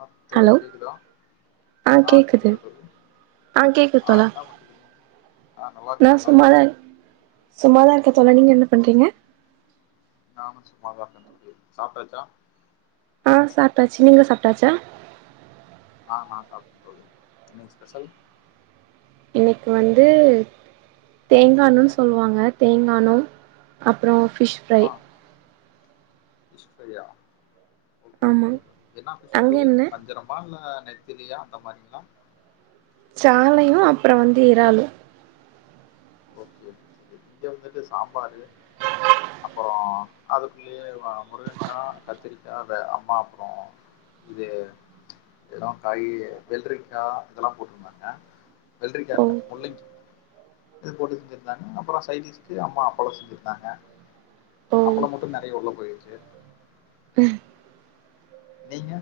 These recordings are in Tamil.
ஆஹ் தோழி ஹலோ கேக்குதா ஆ ஆஹ் கேக்குது கேக்குதா தோழி ஆ கேக்குது ஆஹ் தோழா என்ன பன்றிங்க ஆஹ் நல்லா இருக்கீங்களா சும்மாதான் இருக்கன் தோழா நீங்க என்ன பண்றீங்க நானும் சும்மாதான் இருக்கன் [inaudible] சாப்டாச்சா ஆஹ் சாப்ட்டாச்சு நீங்க சாப்ட்டாச்சா ஆமா [unintelligible] ஸ்பெஷல் இன்னிக்கு வந்து தேங்கான்னு ஆ சொல்லுவாங்க தேங்கான்னு அப்பறோ ஃபிஷ் ஃப்ரை ஆ ஃபிஷ் ஃப்ரையா ஒகே ஆமா ஓகே என்னா ஃபிஷ் அங்க [unintelligible] என்ன வஞ்சரமா இல்ல நெத்திலியா அந்த மாறீங்களா ச்சாலையு அப்பற வந்து இறாலும் ஓகே ஓகே இங்க வந்துட்டு சாம்பாரு அப்புற அதுக்குலையே அ முருங்கக்கா கத்திரிக்கா வே அம்மா அப்புறோ இது இதென்ன காய் வெள்ரிக்கா இதெலா போட்ருந்தாங்க வெள்ரிக்கா ஓ இல்ல முள்ளங்கி இத போட்டு செஞ்சிருந்தாங்க அப்பற சைடிஷ்கு அம்மா அப்பளோ செஞ்சிருந்தாங்க ஓ அப்பளோ மட்டு நெறைய உள்ள போய்டுச்சு நீங்க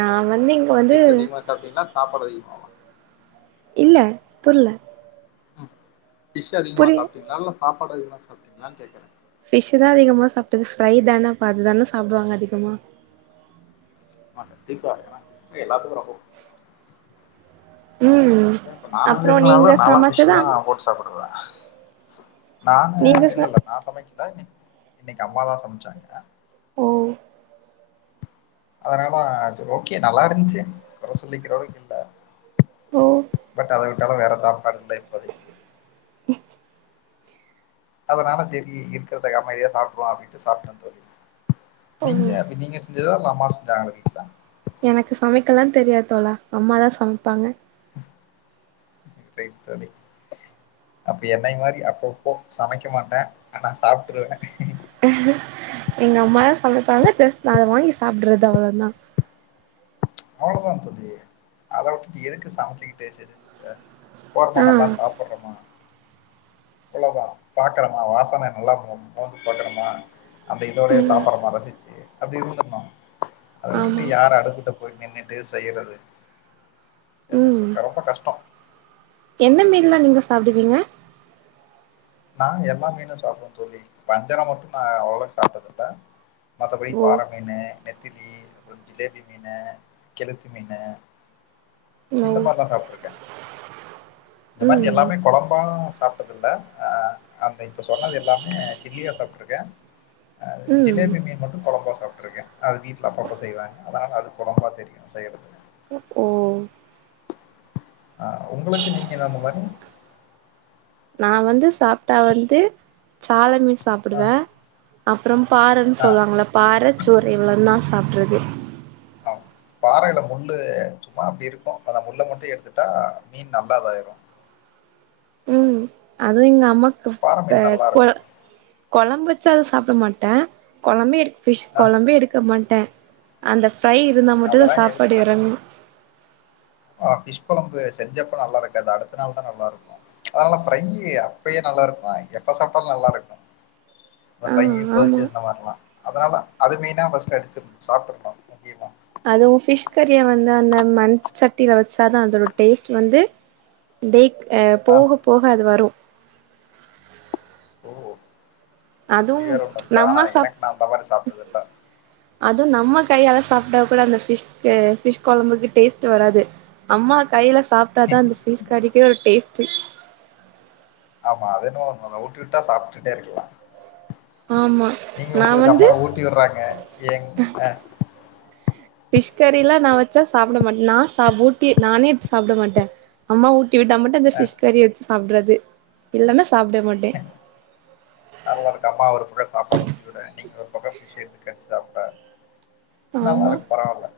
நா வந்து இங்க வந்து ஃபிஷ் அதிகமா சாப்டிங்ளா சாப்பாடு அதிகமாவா இல்ல புர்ல பி்ஷ் அதிகமா புரி சாப்டிங்களா இல்ல சாப் சாப்பாடு அதிகமா சாப்டிங்களானு கேக்குறே ஃபிஷ் தான் அதிகமா சாப்ட்டது ஃப்ரை தான அப்ப அதுதான சாப்டுவாங்க அதிகமா ஆ கண்டிப்பா ஏன்னா ஃபிஷ் ஃப்ரை எல்லாத்துக்கு ரொம்ப புடிக்கு ம் ஏன்ப்பா நானாவே அப்றோ இருந்தாலு நீங்க நான்லா சமச்சதா பிஷ்தா போட்டு சாப்டுவே நானு நீங்க இல்ல ச இல்ல நா சமைக்க [unintelligible] இன்னைக்கி அம்மாதா சமச்சாங்க ஓ அதனால செரி ஓக்கே நல்லா இருந்துச்சு கொற சொல்லிக்கிற அளவுக்கு இல்ல ஓ பட் அதவிட்டாலு வேற நா பண்ல இப்போதைக்கு அதனால சேரி இருக்கிறத அமைதியா சாப்ட்ரால அப்படின்ட்டு சாப்ட்ரது ஓ நீங்க [unintelligible] இததா எங்க அம்மா செஞ்சாங்க வீட்ல எனக்கு சமைக்கலா தெரியாது தோழா அம்மாதா சமப்பாங்க ரைட் தோழை அப்ப என்னைய மாரி அப்பப்போ சமைக்கமாட்டே ஆனா சாப்பிட்டுருவே எங்க அம்மாதா சமைப்பாங்க ஜஸ்ட் நா அதவாங்கி சாப்ட்றது அவ்ளோதா அவ்ளோதான் தோழி அதவுட்டுட்டு எதுக்கு சமச்சிட்டு [unintelligible] போறோமா ஆ நல்லா சாப்ட்றோமா அவ்ளோதா பாக்குறம்மா வாசன நல்லா மோந் மோந்து பாக்குறம்மா அந்த இதோடயே ம் சாப்புடுறமா ரசிச்சு அப்டி இருந்தருணு அத விட்டு ஆமா யார அடுப்க்கிட்ட போய் நின்னுட்டு செய்யிறது ம் ச்சேச்சே ரொம்ப கஷ்டோ என்ன மீன்ல்லா நீங்க சாப்பிடுவீங்க நா எல்லா மீனு சாப்பிடுவே தோழி வஞ்செர அபுனா நா அவ்லோக் சாப்புட்டதுல்ல மத்தபடி ஓ பார மீனு நெத்திலி அப்புறோ ஜிலேபி மீனு கெளுத்து மீனு ஓ இந்த மாரிலா சாப்புட்டுருக்கே இந்த மாரி ம் எல்லாமே கொழம்பா சாப்ட்டதுல்ல ஆ அந்த இப்போ சொன்னது எல்லாமே சில்லியா சாப்ட்டுருக்கே ஆ ம் ஜிலேபி மீன் மட்டு கொழம்பா சாப்ட்டுருக்கே அது வீட்டில அப்பப்போ செய்வாங்க அதனால அது கொழம்பா தெரியு செய்யிறது ஓ ஆ உங்குளுக்கு நீங்க ஏதாவது [unintelligible] நா வந்து சாப்ட்டா வந்து சால மீ அ சாப்புடுவே அப் அப்புறோம் பாற ன் அ சொல்லுவாங்குல்ல பாறச் சோறை இவ்வுளோ தா சாப் ற்றது அ பாறையில முள்ளு சும்மா அப்டி இருக்கு அத முள்ள மட்டு எடுத்துட்டா மீன் நல்லா இதாயிரு ம் அதுவு எங் அம்மா க கொழ நல்லாருக்கும். கொழம்புக் ச்ச அத சாப்ட மாட்டே கொழம்பே எடுத் ஃபிஷ் அ கொழம்பே எடுக்க மாட்டே அந்த ஃப்ரை இருந்தா மட்டுதா அதெல்லாம் சாப்பாடு எதுக்கு? எறங்கு ஆ ஃபிஷ் கொழம்பு செஞ்சப்ப நல்லா இருக்காது அடுத்த நாள் தா நல்லா இருக்கு அதனால ஃப்ரையி அப்பயே நல்லா இருக்கு எப்ப சாப்ட்டாலு நல்லா இருக்கு அந்த ஆ ஃப்ரையி ஆமா பொதிச்சு இந்த மார்லா அதுனால அது மெய்னா ஃபஸ்ட் எடுத்து சாப்பிட்றணு முக்கியமா அதுவு ஃபிஷ் கறிய வந்து அந்த மண் சட்டியில வெச்சாதா அதோட டேஸ்ட் வந்து டேக் ஆ போக போக அது வரு ஓ அப்டி அதுவு வேற ஒண்ணு இருக்கா ஆனா நம்ம சாப் எனக் நா அந்த மாரி சாப்ட்டது இல்ல கையாலா சாப்ட்டா கூட அந்த ஃபிஷ்க்கு ஃபிஷ் கொழம்புக்கு டேஸ்ட்டு வராது அம்மா கையில சாப்ட்டாதா அந்த ஃபிஸ் கறிக்கே ஒரு டேஸ்ட்டு ஆம்மா அதென்னமோ உண்மதா ஊட்டி விட்டா சாப்ட்டுட்டே இருக்கலா ஆமா நீங்க நா உங்குளுக் வந்து அம்மா ஊட்டி விடுறாங்க ஏங் ஆ ஃபிஷ் கறிலா நா வெச்சா சாப்ட மாட்டே நா சா ஊட்டி நானே சாப்ட மாட்டே அம்மா ஊட் டிவிட்டா மட்டு அந்த அ ஃபிஷ் கறி சாப்டுறது இல்லான நல்லா இருக்கு அம்மா ஒரு பக்கோ சாப்பாடு ஊட்டிவிட நீங்க ஒரு பக்கா ஃபிஷ் எடுத்து கடிச்சு சாப்ட ஆமா நல்லாருக் பரவால்ல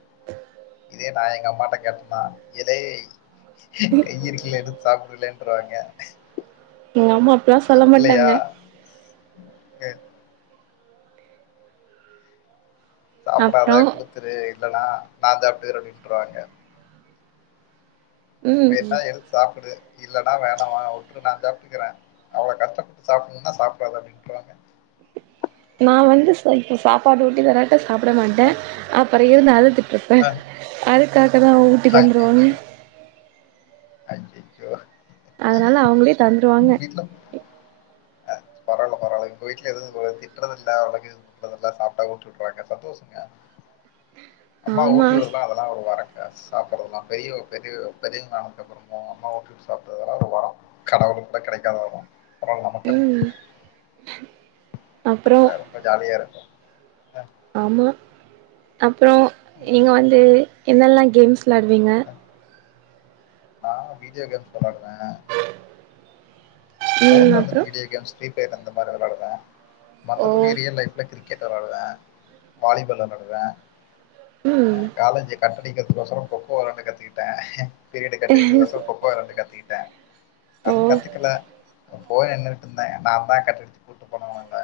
இதே நா எங்க அம்மாட்ட கேட்டனா ஏலேய் கை இருக்கில எடுத்து சாப்டுலே ட்ருவாங்க ம் ஆமா அப்பெல்லா சொல்ல மாட்டாங்க. அ அப்றோ சாப்பிடாத குடுத்துரு இல்லனா நா சாப்டிக்கிறே அப்டின்ருவாங்க ம் வேனுனா எடுத்து சாப்பிடு இல்லன்னா வேணாமா விட்டுரு நா சாப்பிட்டுக்கறே அவ்வளோ கஷ்டப்பட்டு சாப்பிணும்னா சாப்டு அத அப்டின்ட்ருவாங்க. நா வந்து இப்ப சாப்பாடு ஊட்டி தரே சாப்பிட மாட்டே அப் பரு இருந்தாலு தி ப்ப அ அதுக்காகதா ஊட்டி தந்துருவாங்க. அய்யயோ அதனால அவங்களே தந் வாங்க பரவால உங்க வீட்ல எது உங்கள திட்ரது இல்ல அவளோக்கு திட்டுறதுல்ல சாப்ட்டா ஊட்டு விட்டுறாங்க சந்தோஷங்க. அம்மா ஆமா ஊட்டி விடுறதெல்லா அதெல்லா ஒரு வர ம் சாப்பிடறதுல்லா பெரிய பெரிய பெரியவங்கானக்கப்புறோ அம்மா ஊட்டி விட்டு சாப்பிடுறதுல்லா ஒரு வரம் கடவுளுக்கு கூட கெடைக்காத வரம். ம் [unintelligible] அப்றோ அத ரொம்ப ஜாலியாருக்கு ஆமா அப்புறம் நீங்க ம் வந்து என்னெல்லா கேம்ஸ் விளாடுவீங்க? அ நா வீடியோ கேம்ஸ் வெளாடுவேன் ஃபோன் ம் வந்துட்டு அப்றோ வீடியோ கேம்ஸ் ப்ளே அந்த மாரி வெளாடுவேன் மத்தபடி ரியல் லைஃப்ல கிரி கிரிக்கெட் வெளாடுவே வாலிபால் வெளாடுவே அஹ் காலேஜி கட் [unintelligible] கொக்கோ விளையாண்டு கத்துக்கிட்டே பீரியட் கட் அடிக்கிறக்கு வசரோ கொக்கோ விளாட கத்துக்கிட்டே அது கத்துக்கல போய நின்னுட்டு இருந்தே நா தா கட் அடிச்சுட்டு கூப்ட்டு போனல்ல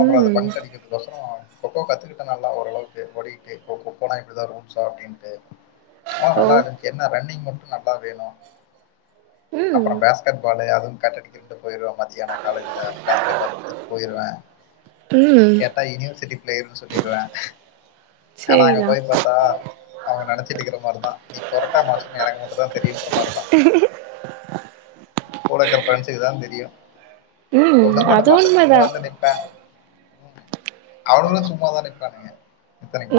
அப்புறம் அது பந்து அடிக்கிறதுக் கொசரம் கொக்கோ கத்துக்கிட்டே நல்லா ஓரளவுக்கு ஓடிக்கிட்டு இப்போ கொக்கோனா இப்டிதா ரூல்ஸா அப்டின்னுட்டு ஆனா நல்லா இருந்துச்சு என்ன ரன்னிங் மட்டும் நல்லா வேணு அப்புறம் பேஸ்கெட் பாலு அது கட்டடிக்கிறதுக்கு போயிடுவே மதியானம் காலேஜ்ல பேஸ்கெட் பால் எடுத்துட்டு போயிருவே உம் சிட்டி ப்ளேயர்ன்னு சொல்லிருவே நாங்க சேரிதான் போய் பாத்தா அவுங்க நெனைச்சிட்ருக்கிற மாரிதா நீ பொரட்டா மாஸ்டர்ன்னு எனக்கு மட்டுதா தெரியின்ற மாரிதா [unintelligible] [unintelligible] ஞ்சிதுதா தெரியு ம் ஒண்ணு பண்ண அது மாட்ட சும்மா உண்மதா வந்து நிப்பே அவனுவோனு சும்மாதா நிப்பானுங்க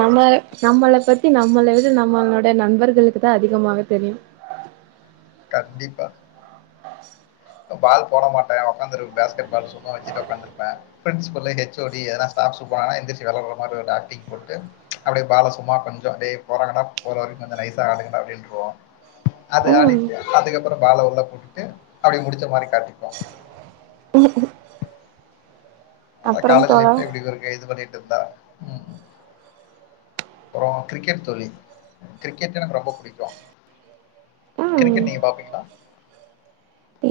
நம்ம நம்மளப் பத்தி நம் நம்மளுது நம்மளுடைய நண்பர்களுக்கு தா அதிகமாக தெரியு கண்டிப்பா இப்ப பால் போட மாட்டே உட்காந்துருப்பே பேஸ்கெட் பால் சும்மா வெச்சுட்டு உக்காந்துருப்பே பிரின்சிபல்லு எச் ஒ டி எதன்னா ஸ்டாப் சொன்னாங்னா எந்திரிச்சு வெள்ளார்ற மாரி ஆக்ட்டிங் போட்டு அப்டியே பால சும்மா கொஞ்சோ அப்டியே போறாங்கனா போற வரைக்கு கொஞ்சோ நைஸா ஆடுங்டா அப்டின்றோவோ அது ம் ஆடிட்டு அதுக்கப்புறோ பால வந்து போட்டுட்டு அப்புடி முடிச்ச மாரி கட்டிப்போ அ அப்புறம் காலேஜ் தோழா லைப்ல எப்டி இருக்கு இது பண்ணிட் இருந்தா ம் அப்றோ கிரிக்கெட் சொல்லி கிரிக்கெட் எனக்கு ரொம்ப புடிக்கு ம் கிரிக்கெட் நீங்க பாப்பீங்களா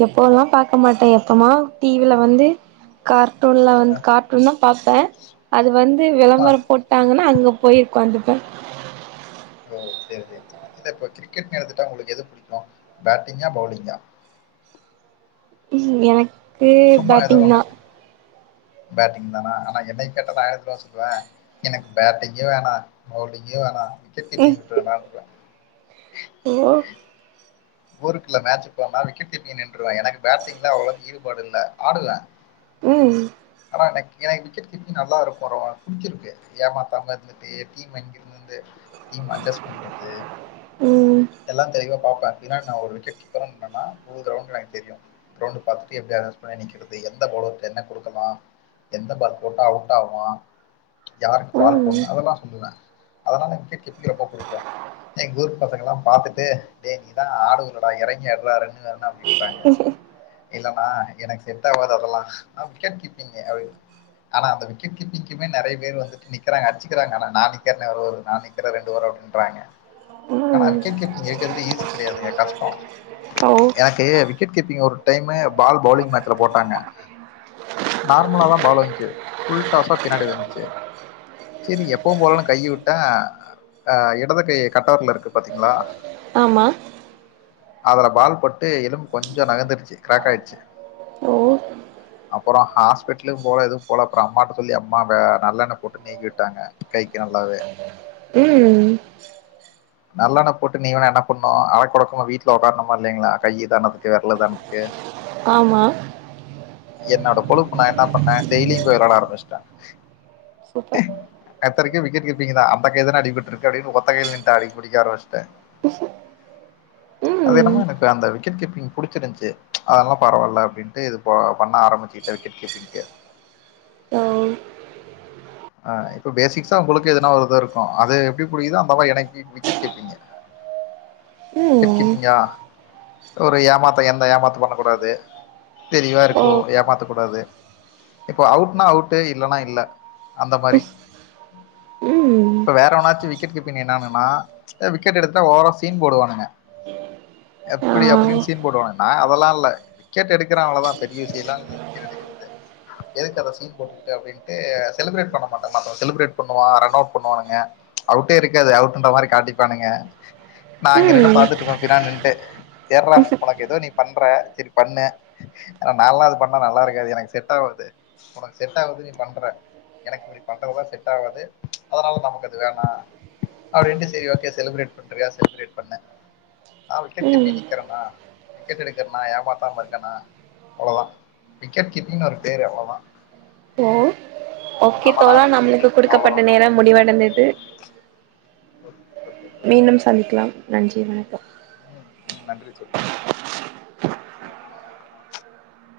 எப்போல்லா பார்க்க மாட்டே எப்பமா டிவில வந்து கார் ட்டூன்ல வந் கார்ட்டூன்லா பாப்பே அது வந்து ஆ விளம்பரோ போட்டாங்ன்னா அங்க போயி உக்காந்துட்டோ சேரி சேரி இல்ல இப்ப கிரிக்கெட்னு எடுத்துட்டா உங்களுக்கு எது புடிக்கு பேட்டிங்கா பவுலிங்கா ம் எனக் கே சும்மா ஏதோ பேட்டிங் தா ஒண்ணு பேட்டிங் தானா ஆனா என்னை கேட்டா நா எதமா சொல்லுவே எனக்கு பேட்டிங்கியு வேணு பவுலிங்கியு வேணு [unintelligible] ம் விட்றவனா விட்றுவே ஓ ஒரு சில மேட்ச் போனா விக்கெட் கீப்பிங் நின்றுவே எனக்கு பேட்டிங்ல அவ்ளோவுக்கு ஈடுபாடுல்ல ஆடுவே ம் [inaudible] எனக்கு விக்கெட் கிப்பீங்னாலு ரொம்போ அ புடிச்சிருக்கு ஏமாத்தாம இருந்துட்டு [inaudible] டீம் அட்ஜெஸ்ட் பண்றது ம் எல்லா தெளிவ பாப்ப வெளான்டா ஒரு விக்கெட் கீப்பரு வெள்ளான்டா [unintelligible] எனக்கு தெரியு க்ரவுண்ட்டு பாத்துட்டு எப்டி ஆடணுன் சொன்னா நிக்கிறது எந்த பவுலருக்கு என்ன குடுக்கலா எந்த பால் போட்டா அவுட் ஆவா யாருக்கு பால் ம் போடணு அதெல்லா சொல்லுவே அதலா [unintelligible] கீப்பர் ரொம்ப புடிக்கு அ எங்க ஊரு பசங்கல்லா பாத்துட்டு டே நீ [unintelligible] எறங்கி அடிடா ஒன்னு [inaudible] அப்டின்னு சொல்றாங்க இல்லண்ணா எனக்கு செட்டாவாது அதெல்லா நா வீக்கேட் கீப்பிங்கு அப்டின் அனா அந்த வீக்கேட் கீப்பிங்குமே நறைய பேரு வந்து நிக்கறாங்க அடிச்சிக்கிறாங்க அனா நா [unintelligible] நா நிக்கற ரெண்ட்டு ஒரு ரவுண்ட்றாங்க அனா ம் விக்கேட் கிப் ஏக்கறது ஈசி கெடையாதுங்க கஷ்டோ ஓ எனக்கு விக்கெட் கீப்பிங் ஒரு டைமு பால் பவுலிங் மேட்சல போட்டாங்க நார்மலா தா பால் வந்ச்சு ஃபுல்டாஸா பின்னாடி வந்ச்சு செரி எப்பவு போல நா கையவுட்டா அ இடது கை கட்டவெரல் இருக்கு பாத்தீங்ளா ஆமா அதுல பால்பட்டு எலும்பு கொஞ்சோ நகந்துருச்சு க்ராக்கயிடுச்சு ஓ அப்புறோ ஹாஸ்பெட்டலு போலது போல அப்புறோ அம்மாட்ட சொல்லி அம்மாவ நல்லெண்ண போட்டு நீக்கி விட்டாங்க கைக்கு நல்லாவே ம் நல்லெண்ணய் போட்டு நீவேணா பொண்ணு அடக்கொடக்கமா வீட்டுல உட்காரணமா இலைங்களா கைய தரானதுக்கு வெரல தரணதுக்கு ஆமா என்னோட கொழுப்பு நா என்ன பண்ணே டெய்லியு போய் நா வெள்ளாட ஆரம்பிச்ட்டே சூப்பர் எத்தரைக்கு விக்கெட் கீப்பிங் தா அந்த கை தானே அடிபட்ருக்கு அப்டின்னு ஒத்த கைல்லேன்ட்டு ஆடி புடிக்க ஆரம்பிச்சிட்டே அது ம் என்னமோ எனக்கு அந்த விக்கெட் கீப்பிங் புடிச்சிருந்துச்சு அதெல்லா பரவால்ல அப்டின்ட்டு இது ப-பண்ண ஆரம்பிச்சுட்டே விக்கெட் கீப்பிங்க்கே ஓ அ இப்ப பேசிக்ஸா உங்களுக்கு எதுனா ஒரு இத இருக்கு அது எப்புடி புடிக்குதோ அந்த மாரி எனக்கு விக்கெட் கீப்பிங்க விக்கெட் ம் கீப்பிங்கா ஒரு ஏமாத்த எந்த ஏமாத்த பண்ண கூடாது ஓ தெளிவாருக்கு ஏமாத்தக் கூடாது இப்ப அவுட்னா அவுட் இல்லன்னா இல்ல அந்த மாரி ம் இப்ப வேற ஒன்னாச்சு விக்கெட் கீப்பீங் நின்னானுன்னா அ விக்கெட் எடுத்தா ஓவரா சீன் போடு வானுங்க ஆ எப்புடி அப்டின்னு சீன் போர்டு வானுங்க நா அதெல்லா இல்ல விக்கெட் எடுக்குற அவளோதா பெரிய விசயலா இல்வ விக்கெட் எடுக்கறது எதுக்கு அத சீன் போட்டுக்குட்டு அப்டின்ட்டு செலிப்ரேட் பண்ண மாட்ட மத்தவ செலிப்ரேட் பண்ணுவா ரன் அவுட் பண்ணுவானுங்க அவுட்டே இருக்காது அவுட்ன்ற மாதிரி காட்டிப்பானுங்க நா அங்க நின்னு ம் பாத்துட்ருப்ப பின்னாடி நின்ட்டே தெர்லா உனக்கு ஏதோ நீ பண்ற செரி பண்ணு அனா நாலா அது பண்ணா நல்லாருக்காது எனக்கு செட்டாவாது உனக்கு செட்டாவுது நீ பண்ற எனக்கு இப்படி பண்றது எல்லா செட் ஆகாது ச்சு அதனால நமக்கு அது வேணாம் அப்படின்டு செரி ஓகே செலிப்ரேட் பண்றியா செலிப்ரேட் பண்ணு நான் விக்கெட் ம் கீப்பிங் நிக்கிறேனா விக்கெட் எடுக்கறனா ஏமாத்தாம இருக்கனா அவ்ளோதான் விக்கெட் கீபிங்ன்னு ஒரு பேரு அவ்ளோதான் ஓ ஓகே தோழா நம்மளுக்கு குடுக்கப்பட்ட நேரம் முடிவடைந்தது மீண்டும் சந்திக்கலாம் நன்றி வணக்கம் உம் நன்றி தோழி [unintelligible]